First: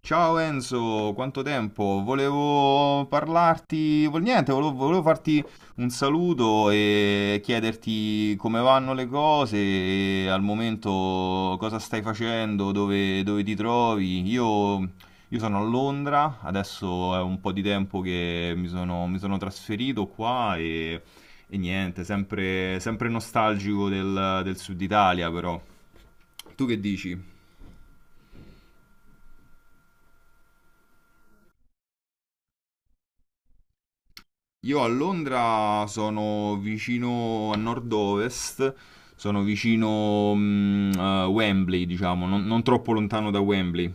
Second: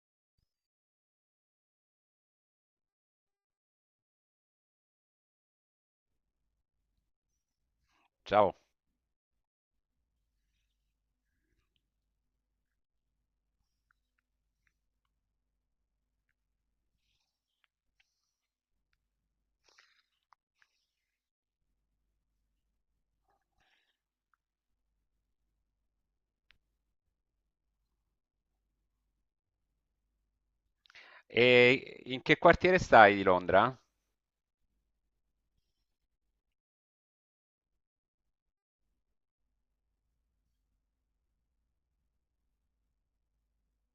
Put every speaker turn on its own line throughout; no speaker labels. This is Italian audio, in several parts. Ciao Enzo, quanto tempo? Volevo parlarti, vol- niente, volevo, volevo farti un saluto e chiederti
Ciao.
come vanno le cose, e al momento cosa stai facendo, dove, dove ti trovi. Io sono a Londra, adesso è un po' di tempo che mi sono trasferito qua e niente, sempre, sempre nostalgico del sud Italia però. Tu che dici?
E in che quartiere stai di Londra?
Io a Londra sono vicino a nord-ovest, sono vicino a Wembley, diciamo, non troppo lontano da Wembley.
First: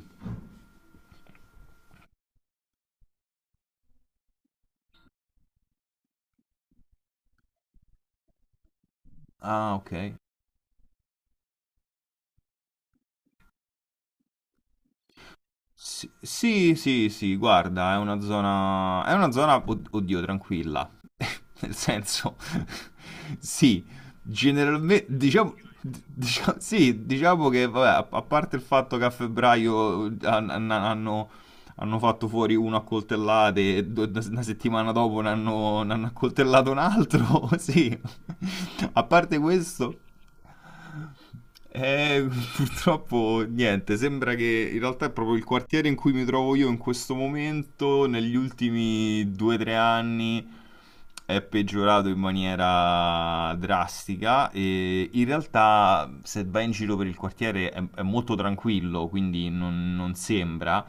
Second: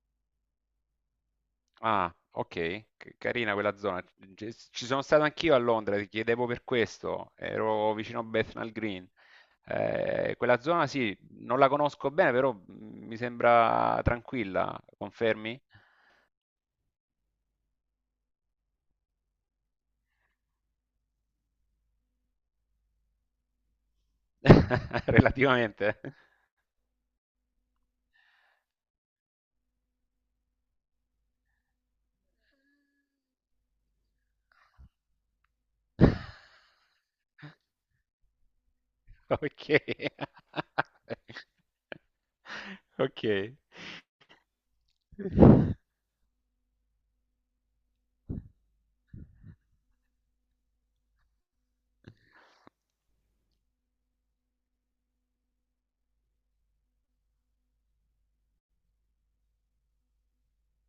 Ah, ok, carina quella zona. Ci sono stato anch'io a Londra, ti chiedevo per questo. Ero vicino a Bethnal Green.
Ah, ok.
Quella zona sì, non la conosco bene, però mi sembra tranquilla, confermi?
Sì, sì, sì, sì, guarda, è una zona, oddio, tranquilla. Nel senso, sì, generalmente, diciamo,
Relativamente.
sì, diciamo che, vabbè, a parte il fatto che a febbraio hanno hanno fatto fuori uno a coltellate e una settimana dopo ne hanno accoltellato un altro, sì. A parte
Ok.
questo, eh,
Ok.
purtroppo niente, sembra che in realtà è proprio il quartiere in cui mi trovo io in questo momento, negli ultimi 2-3 anni, è peggiorato in maniera drastica e in realtà se vai in giro per il quartiere è molto tranquillo, quindi non sembra.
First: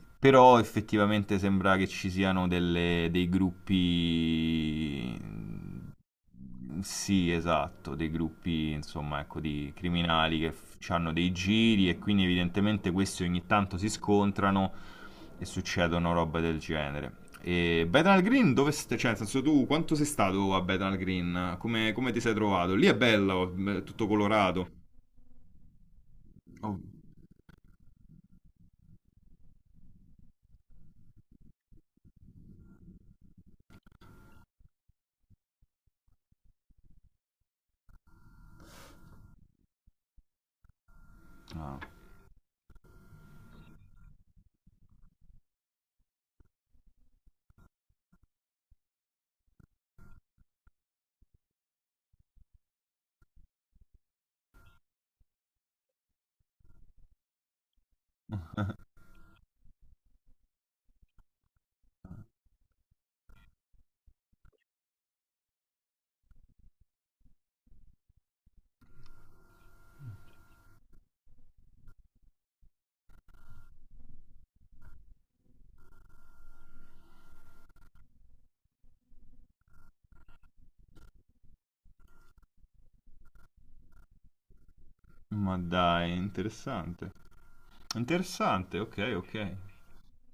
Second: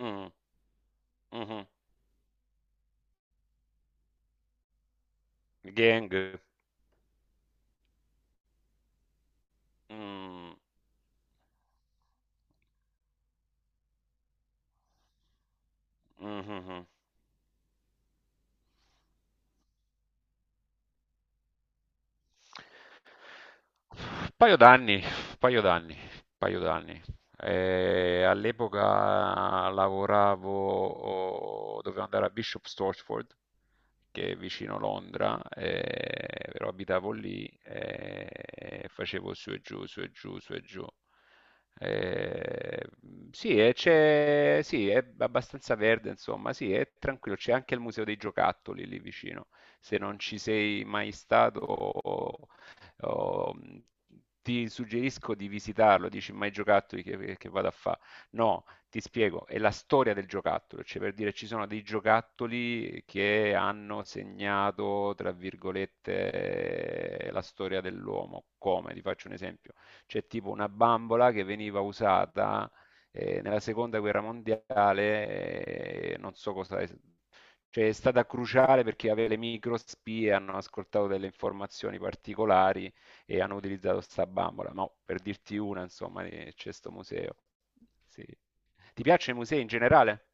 Mm,
Però effettivamente
mhm.
sembra che ci siano dei gruppi...
Gang.
Sì, esatto, dei gruppi, insomma, ecco, di criminali che
Mh.
hanno dei giri e quindi evidentemente questi ogni tanto si scontrano e succedono robe del
Mh-mh-mh.
genere. E Bethnal Green, dove stai? Cioè, nel senso tu quanto sei stato a Bethnal Green? Come, come ti sei trovato? Lì è bello, è tutto
Un paio
colorato.
d'anni, un paio d'anni, un paio
Oh.
d'anni. All'epoca lavoravo, oh, dovevo andare a Bishop Stortford, che è vicino Londra, però abitavo lì e facevo su e giù, su e giù, su e giù.
Ah.
Eh, sì, e c'è, sì, è abbastanza verde, insomma, sì, è tranquillo. C'è anche il Museo dei Giocattoli lì vicino. Se non ci sei mai stato, o ti suggerisco di visitarlo, dici mai giocattoli che vado a fare? No, ti spiego, è la storia del giocattolo, cioè per dire ci sono dei giocattoli che hanno segnato, tra virgolette, la storia dell'uomo. Come? Ti faccio un esempio. C'è tipo una bambola che veniva usata nella seconda guerra mondiale, non so cosa è, cioè è stata cruciale perché aveva le microspie, hanno ascoltato delle informazioni particolari e hanno utilizzato sta bambola, ma per dirti
Ma
una,
dai,
insomma, c'è sto
interessante.
museo. Sì.
Interessante,
Ti
ok,
piacciono i
ok.
musei in generale?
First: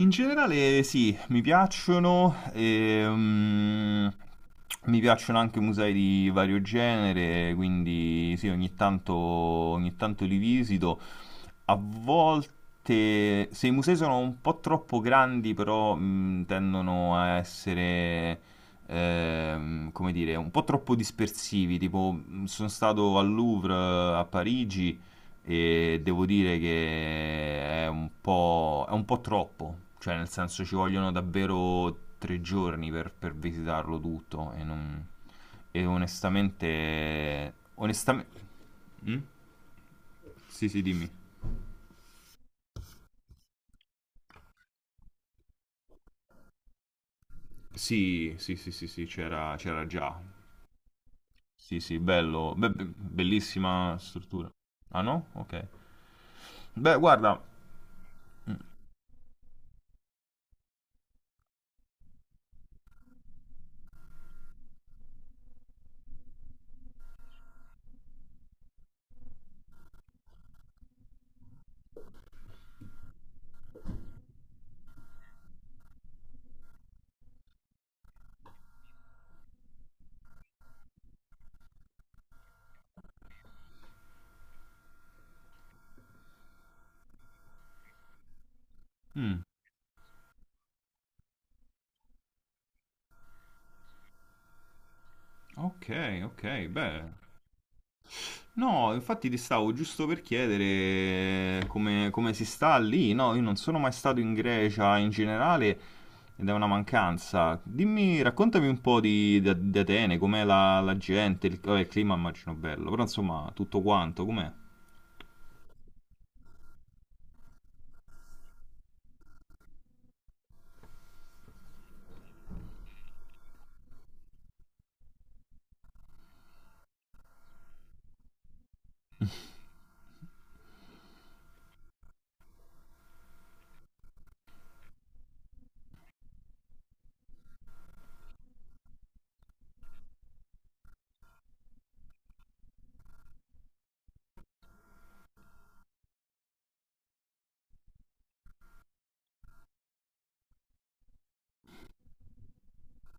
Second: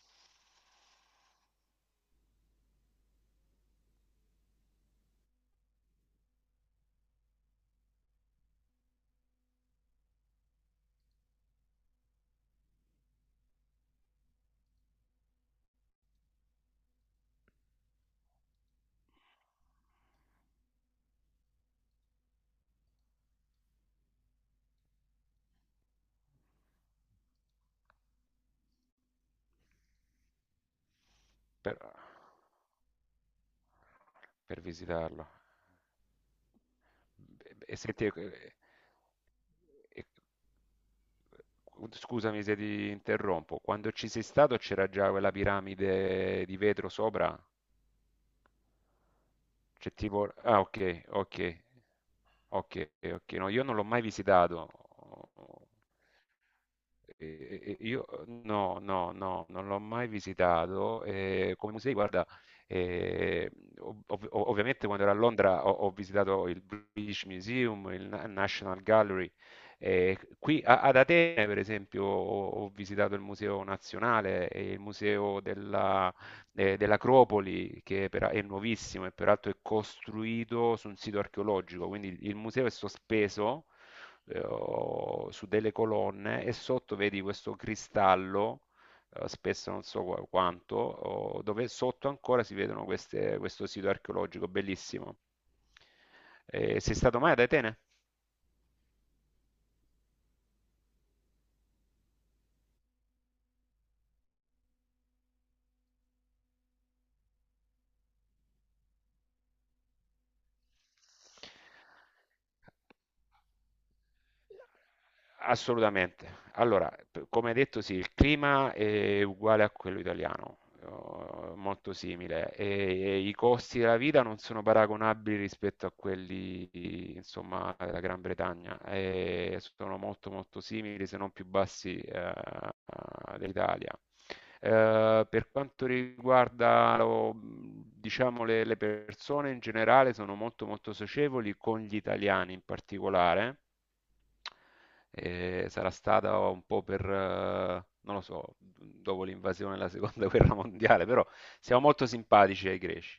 In generale sì, mi piacciono anche musei di vario genere, quindi sì, ogni tanto li visito. A volte, se i musei sono un po' troppo grandi, però tendono a essere, come dire, un po' troppo dispersivi. Tipo, sono stato al Louvre a Parigi e devo dire che è un po' troppo, cioè nel senso ci vogliono
Per,
davvero tre giorni per visitarlo tutto
per
e.
visitarlo.
e onestamente...
E senti,
onestamente... Mm?
eh,
Sì, sì, dimmi.
scusami se ti interrompo, quando ci sei stato c'era già quella piramide di vetro sopra?
Sì, sì, sì, sì, sì, c'era
C'è
già.
tipo... Ah, ok, ok,
Sì, sì, bello. Beh,
ok, ok. No, io non l'ho
bellissima
mai
struttura.
visitato.
Ah no? Ok. Beh, guarda.
Io
Mm,
no, no, no, non l'ho mai visitato. Come musei, guarda, eh, ovviamente quando ero a Londra ho visitato il British Museum, il National Gallery. Qui ad Atene, per esempio, ho visitato il Museo Nazionale e il Museo della, dell'Acropoli, è nuovissimo e peraltro è costruito su un sito archeologico, quindi il museo è sospeso o su delle colonne e sotto vedi questo cristallo,
mm.
spesso non so quanto, dove sotto ancora si vedono questo sito archeologico bellissimo.
Ok, ok,
Sei
beh.
stato mai ad Atene?
No, infatti ti stavo giusto per chiedere come, come si sta lì. No, io non sono mai stato in Grecia in generale ed è una mancanza. Dimmi, raccontami un po' di, di Atene, com'è la, la gente, il, vabbè, il clima immagino bello, però insomma tutto quanto, com'è?
Assolutamente. Allora, come detto, sì, il clima è uguale a quello italiano, molto simile, e i costi della vita non sono paragonabili rispetto a quelli, insomma, della Gran Bretagna, e sono molto molto simili, se non più bassi, dell'Italia. Per quanto riguarda, diciamo, le persone in generale, sono molto molto socievoli con gli italiani in particolare. E sarà stata un po' per, non lo so, dopo l'invasione della seconda guerra mondiale, però siamo molto simpatici ai greci.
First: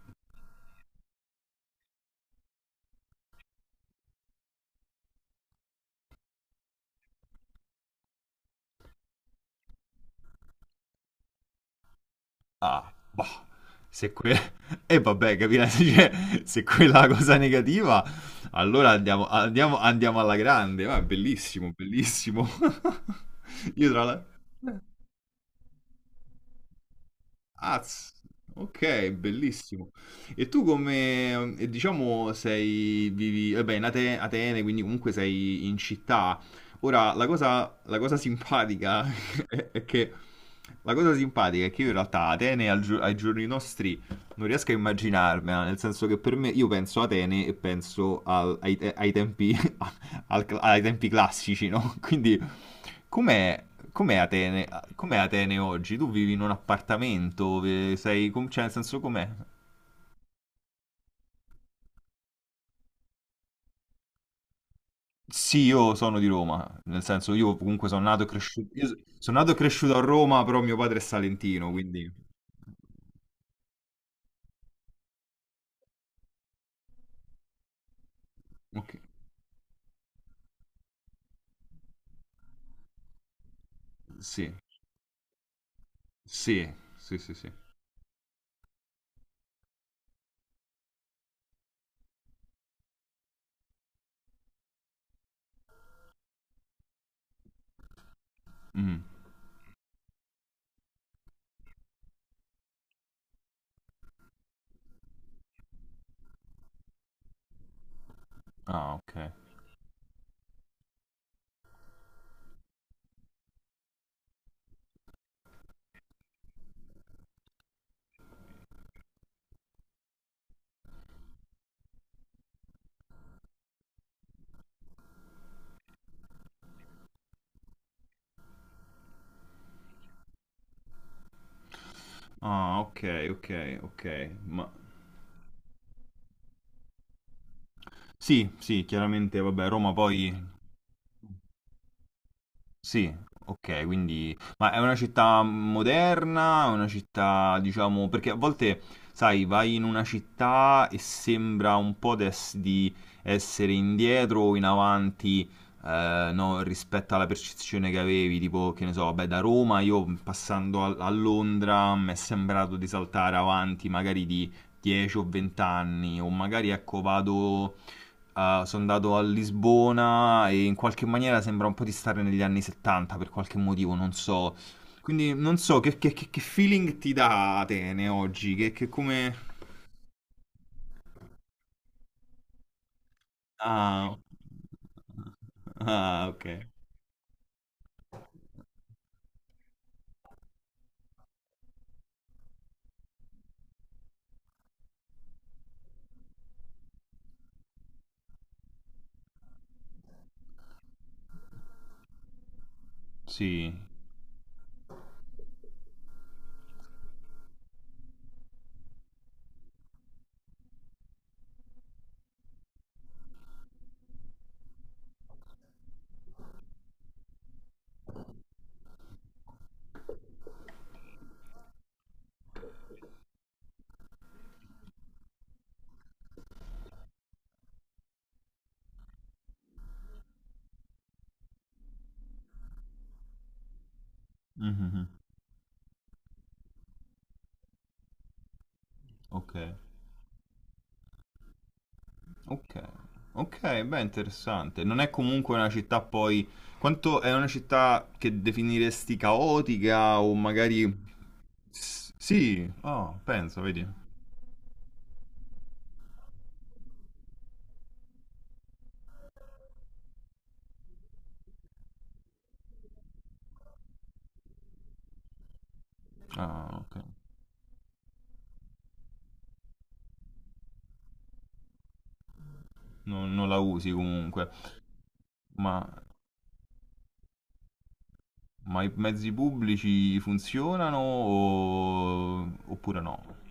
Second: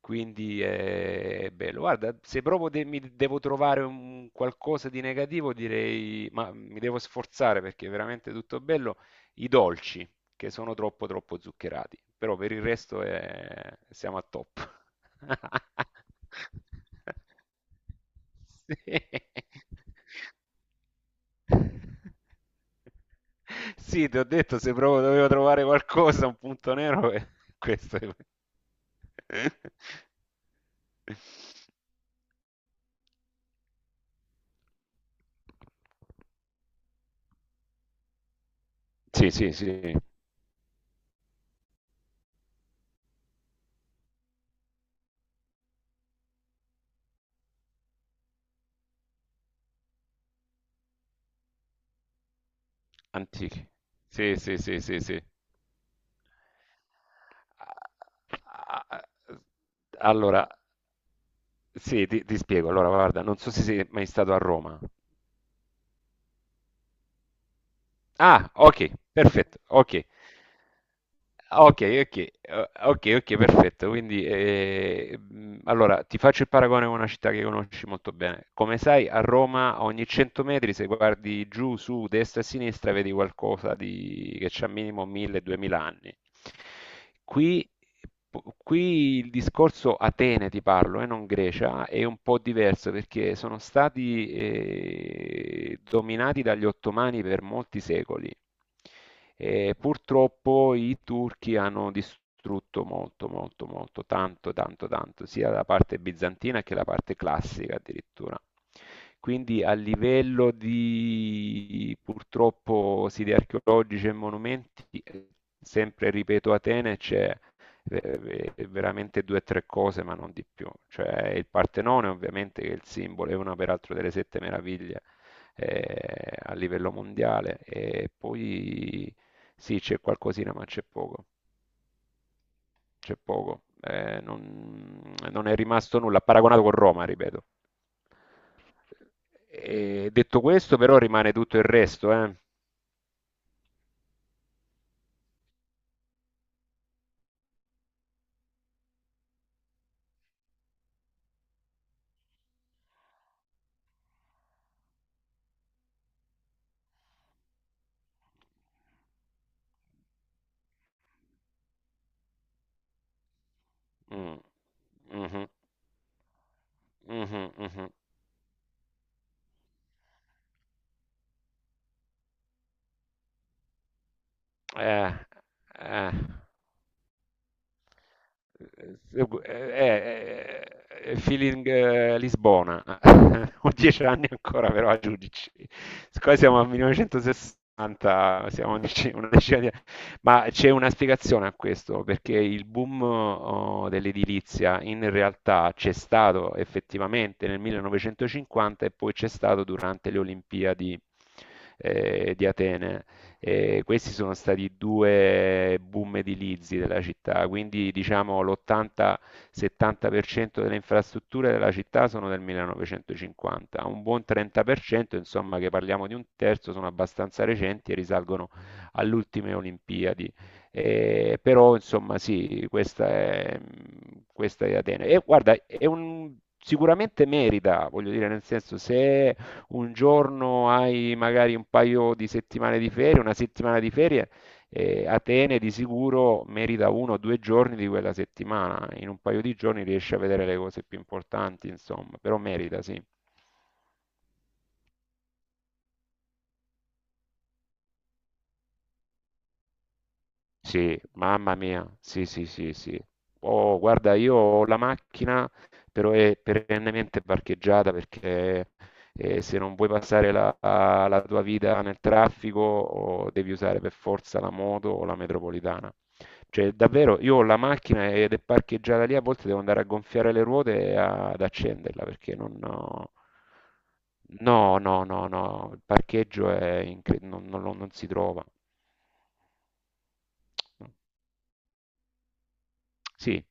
Quindi è bello. Guarda, se proprio mi devo trovare un qualcosa di negativo, direi, ma mi devo sforzare perché è veramente tutto bello, i dolci che sono troppo troppo zuccherati, però per il
Ah,
resto
boh, se
siamo a
quella...
top.
E vabbè, capirai, cioè, se quella è la cosa negativa,
Sì.
allora andiamo, andiamo, andiamo alla grande, va, bellissimo, bellissimo. Io tra
Sì, ti ho
l'altro...
detto se proprio dovevo trovare qualcosa, un punto nero,
Ah,
questo è...
ok, bellissimo. E tu come, diciamo, sei, vivi, vabbè, in Atene, quindi comunque sei in città. Ora, la cosa simpatica
Sì, sì,
è
sì,
che, la cosa simpatica è che io in realtà a Atene al ai giorni nostri non riesco a immaginarmela, nel senso che per me io penso a Atene e penso ai, ai tempi, ai tempi classici, no? Quindi com'è,
antichi.
com'è
Sì, sì,
Atene,
sì, sì,
com'è
sì.
Atene oggi? Tu vivi in un appartamento, sei, cioè nel
Ah,
senso
ah,
com'è?
allora, sì, ti spiego. Allora, guarda, non so se sei mai stato a Roma.
Sì, io sono di Roma, nel senso io comunque sono nato e
Ah,
cresciuto,
ok,
io sono nato e
perfetto,
cresciuto a
ok.
Roma, però mio padre è salentino,
Ok,
quindi...
ok, ok, ok, perfetto. Quindi, allora, ti faccio il paragone con una città che conosci molto bene. Come
Ok,
sai, a Roma a ogni 100 metri, se guardi giù, su, destra e sinistra, vedi qualcosa di... che
sì,
c'ha minimo 1000-2000 anni.
sì, sì, sì, sì.
Qui, qui il discorso Atene, ti parlo, e non Grecia, è un po' diverso perché sono stati dominati dagli ottomani per molti secoli.
Mm.
E purtroppo i turchi hanno distrutto molto, molto, molto, tanto, tanto, tanto, sia la parte bizantina che la parte classica addirittura.
Ah, ok.
Quindi a livello di purtroppo siti archeologici e monumenti, sempre ripeto Atene c'è veramente due o tre cose, ma non di più. Cioè il Partenone ovviamente che è il simbolo, è una peraltro delle sette meraviglie a livello mondiale e poi sì c'è qualcosina ma
Ah, ok,
c'è
ok,
poco.
ok. Ma
Non è rimasto nulla, paragonato con Roma, ripeto.
sì, sì, chiaramente, vabbè, Roma
E
poi...
detto questo, però, rimane tutto il resto, eh.
Sì, ok, quindi... Ma è una città moderna, è una città, diciamo... Perché a volte, sai, vai in una città e sembra un po' di essere indietro o in avanti, no, rispetto alla percezione che avevi, tipo, che ne so, vabbè, da Roma io passando a Londra mi è sembrato di saltare avanti magari
Mm.
di 10 o
Mhm.
20 anni, o magari, ecco,
Mhm,
vado...
mhm.
Sono andato a Lisbona e in qualche maniera sembra un po' di stare negli anni 70 per qualche motivo, non so.
Eh,
Quindi non so che,
eh.
che feeling ti dà Atene oggi, che
Eh,
come...
eh, eh, feeling Lisbona, ho dieci
Ah,
anni ancora però a giudici,
ah,
siccome
ok.
siamo a 1960, siamo a una decina di anni, ma c'è una spiegazione a questo, perché il boom dell'edilizia in realtà c'è stato effettivamente nel 1950 e poi c'è stato durante le Olimpiadi di Atene.
Sì.
E questi sono stati due boom edilizi della città, quindi diciamo l'80-70% delle infrastrutture della città sono del 1950, un buon 30%, insomma che parliamo di un terzo, sono abbastanza recenti e risalgono alle ultime Olimpiadi. Però insomma sì, questa è Atene. E guarda, è un, sicuramente merita, voglio dire, nel senso se un giorno hai magari un paio di settimane di ferie, una settimana di ferie,
Mhm.
Atene di sicuro merita uno o due giorni di quella settimana. In un paio
Ok.
di giorni riesci a vedere le cose più importanti, insomma, però
Ok.
merita, sì.
Ok, beh, interessante. Non è comunque una città poi... Quanto è una città che definiresti caotica o magari...
Sì, mamma mia, sì, sì,
Sì,
sì, sì.
oh, penso,
Oh,
vedi.
guarda, io ho la macchina, però è perennemente parcheggiata perché se non vuoi passare la tua vita nel traffico, devi usare per forza la moto o la metropolitana. Cioè,
Ah, ok.
davvero, io ho la macchina ed è parcheggiata lì, a volte devo andare a gonfiare le ruote e ad accenderla perché non... ho-
Non non la usi comunque,
no, no, no, no,
ma,
il parcheggio è non si trova.
ma i mezzi pubblici funzionano oppure no?
Sì,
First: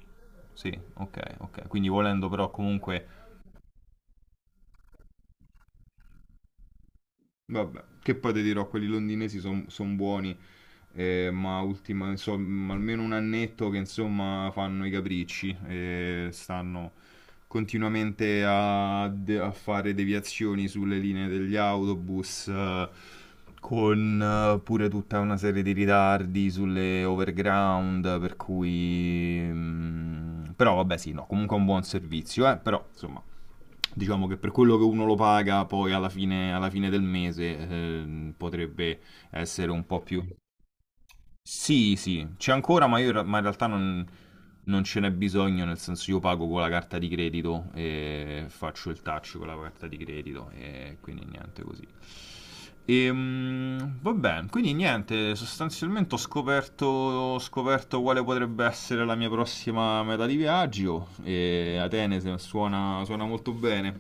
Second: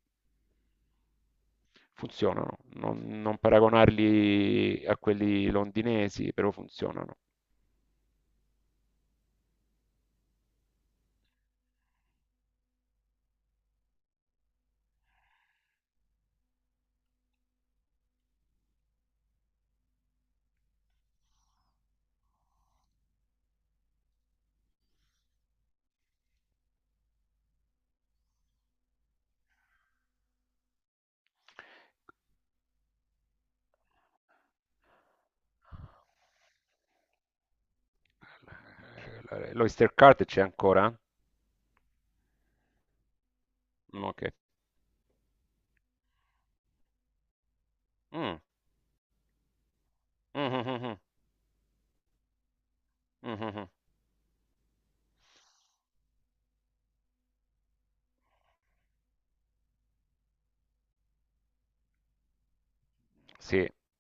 Sì, ok, ok. Quindi volendo però
funzionano, non,
comunque
non paragonarli a quelli londinesi, però funzionano.
vabbè, che poi ti dirò, quelli londinesi sono buoni, ma ultima, insomma, almeno un annetto che insomma fanno i capricci e stanno continuamente a fare deviazioni sulle linee degli autobus, con pure tutta una serie di ritardi sulle overground, per cui... però vabbè sì, no, comunque è un buon servizio, però insomma diciamo che per quello che uno lo paga poi alla fine del mese potrebbe essere un
L'Oyster
po' più...
Card c'è ancora?
Sì, sì, c'è ancora, ma, io, ma in realtà
Mm,
non,
ok.
non ce n'è bisogno, nel senso io pago con la carta di credito
Mm.
e faccio il touch con la carta di credito
Mhm,
e
mhm,
quindi niente così.
mhm, mhm.
Va bene, quindi niente, sostanzialmente ho scoperto quale potrebbe essere la mia prossima meta di viaggio e Atene suona, suona molto
Sì,
bene.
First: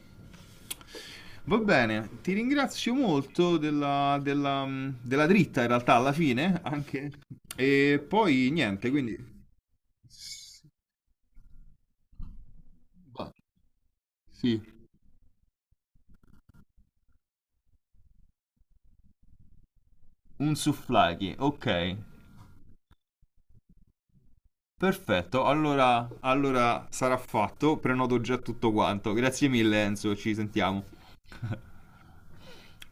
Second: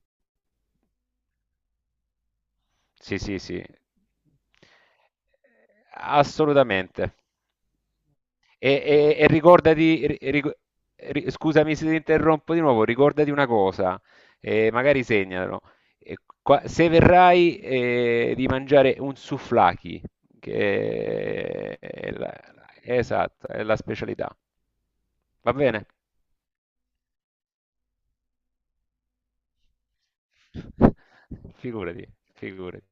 Va bene, ti ringrazio
sì, sì,
molto
sì.
della, della dritta in realtà alla fine,
Assolutamente.
anche. E poi
E,
niente, quindi...
ricordati,
S-
scusami se ti interrompo di nuovo, ricordati
va-
una cosa,
Sì,
magari segnalo. Eh, Se verrai, di mangiare un souvlaki,
un souvlaki, ok,
che è la, esatto, è la specialità.
perfetto,
Va bene?
allora, allora sarà fatto, prenoto già tutto quanto. Grazie mille Enzo, ci sentiamo.
Figurati, figurati.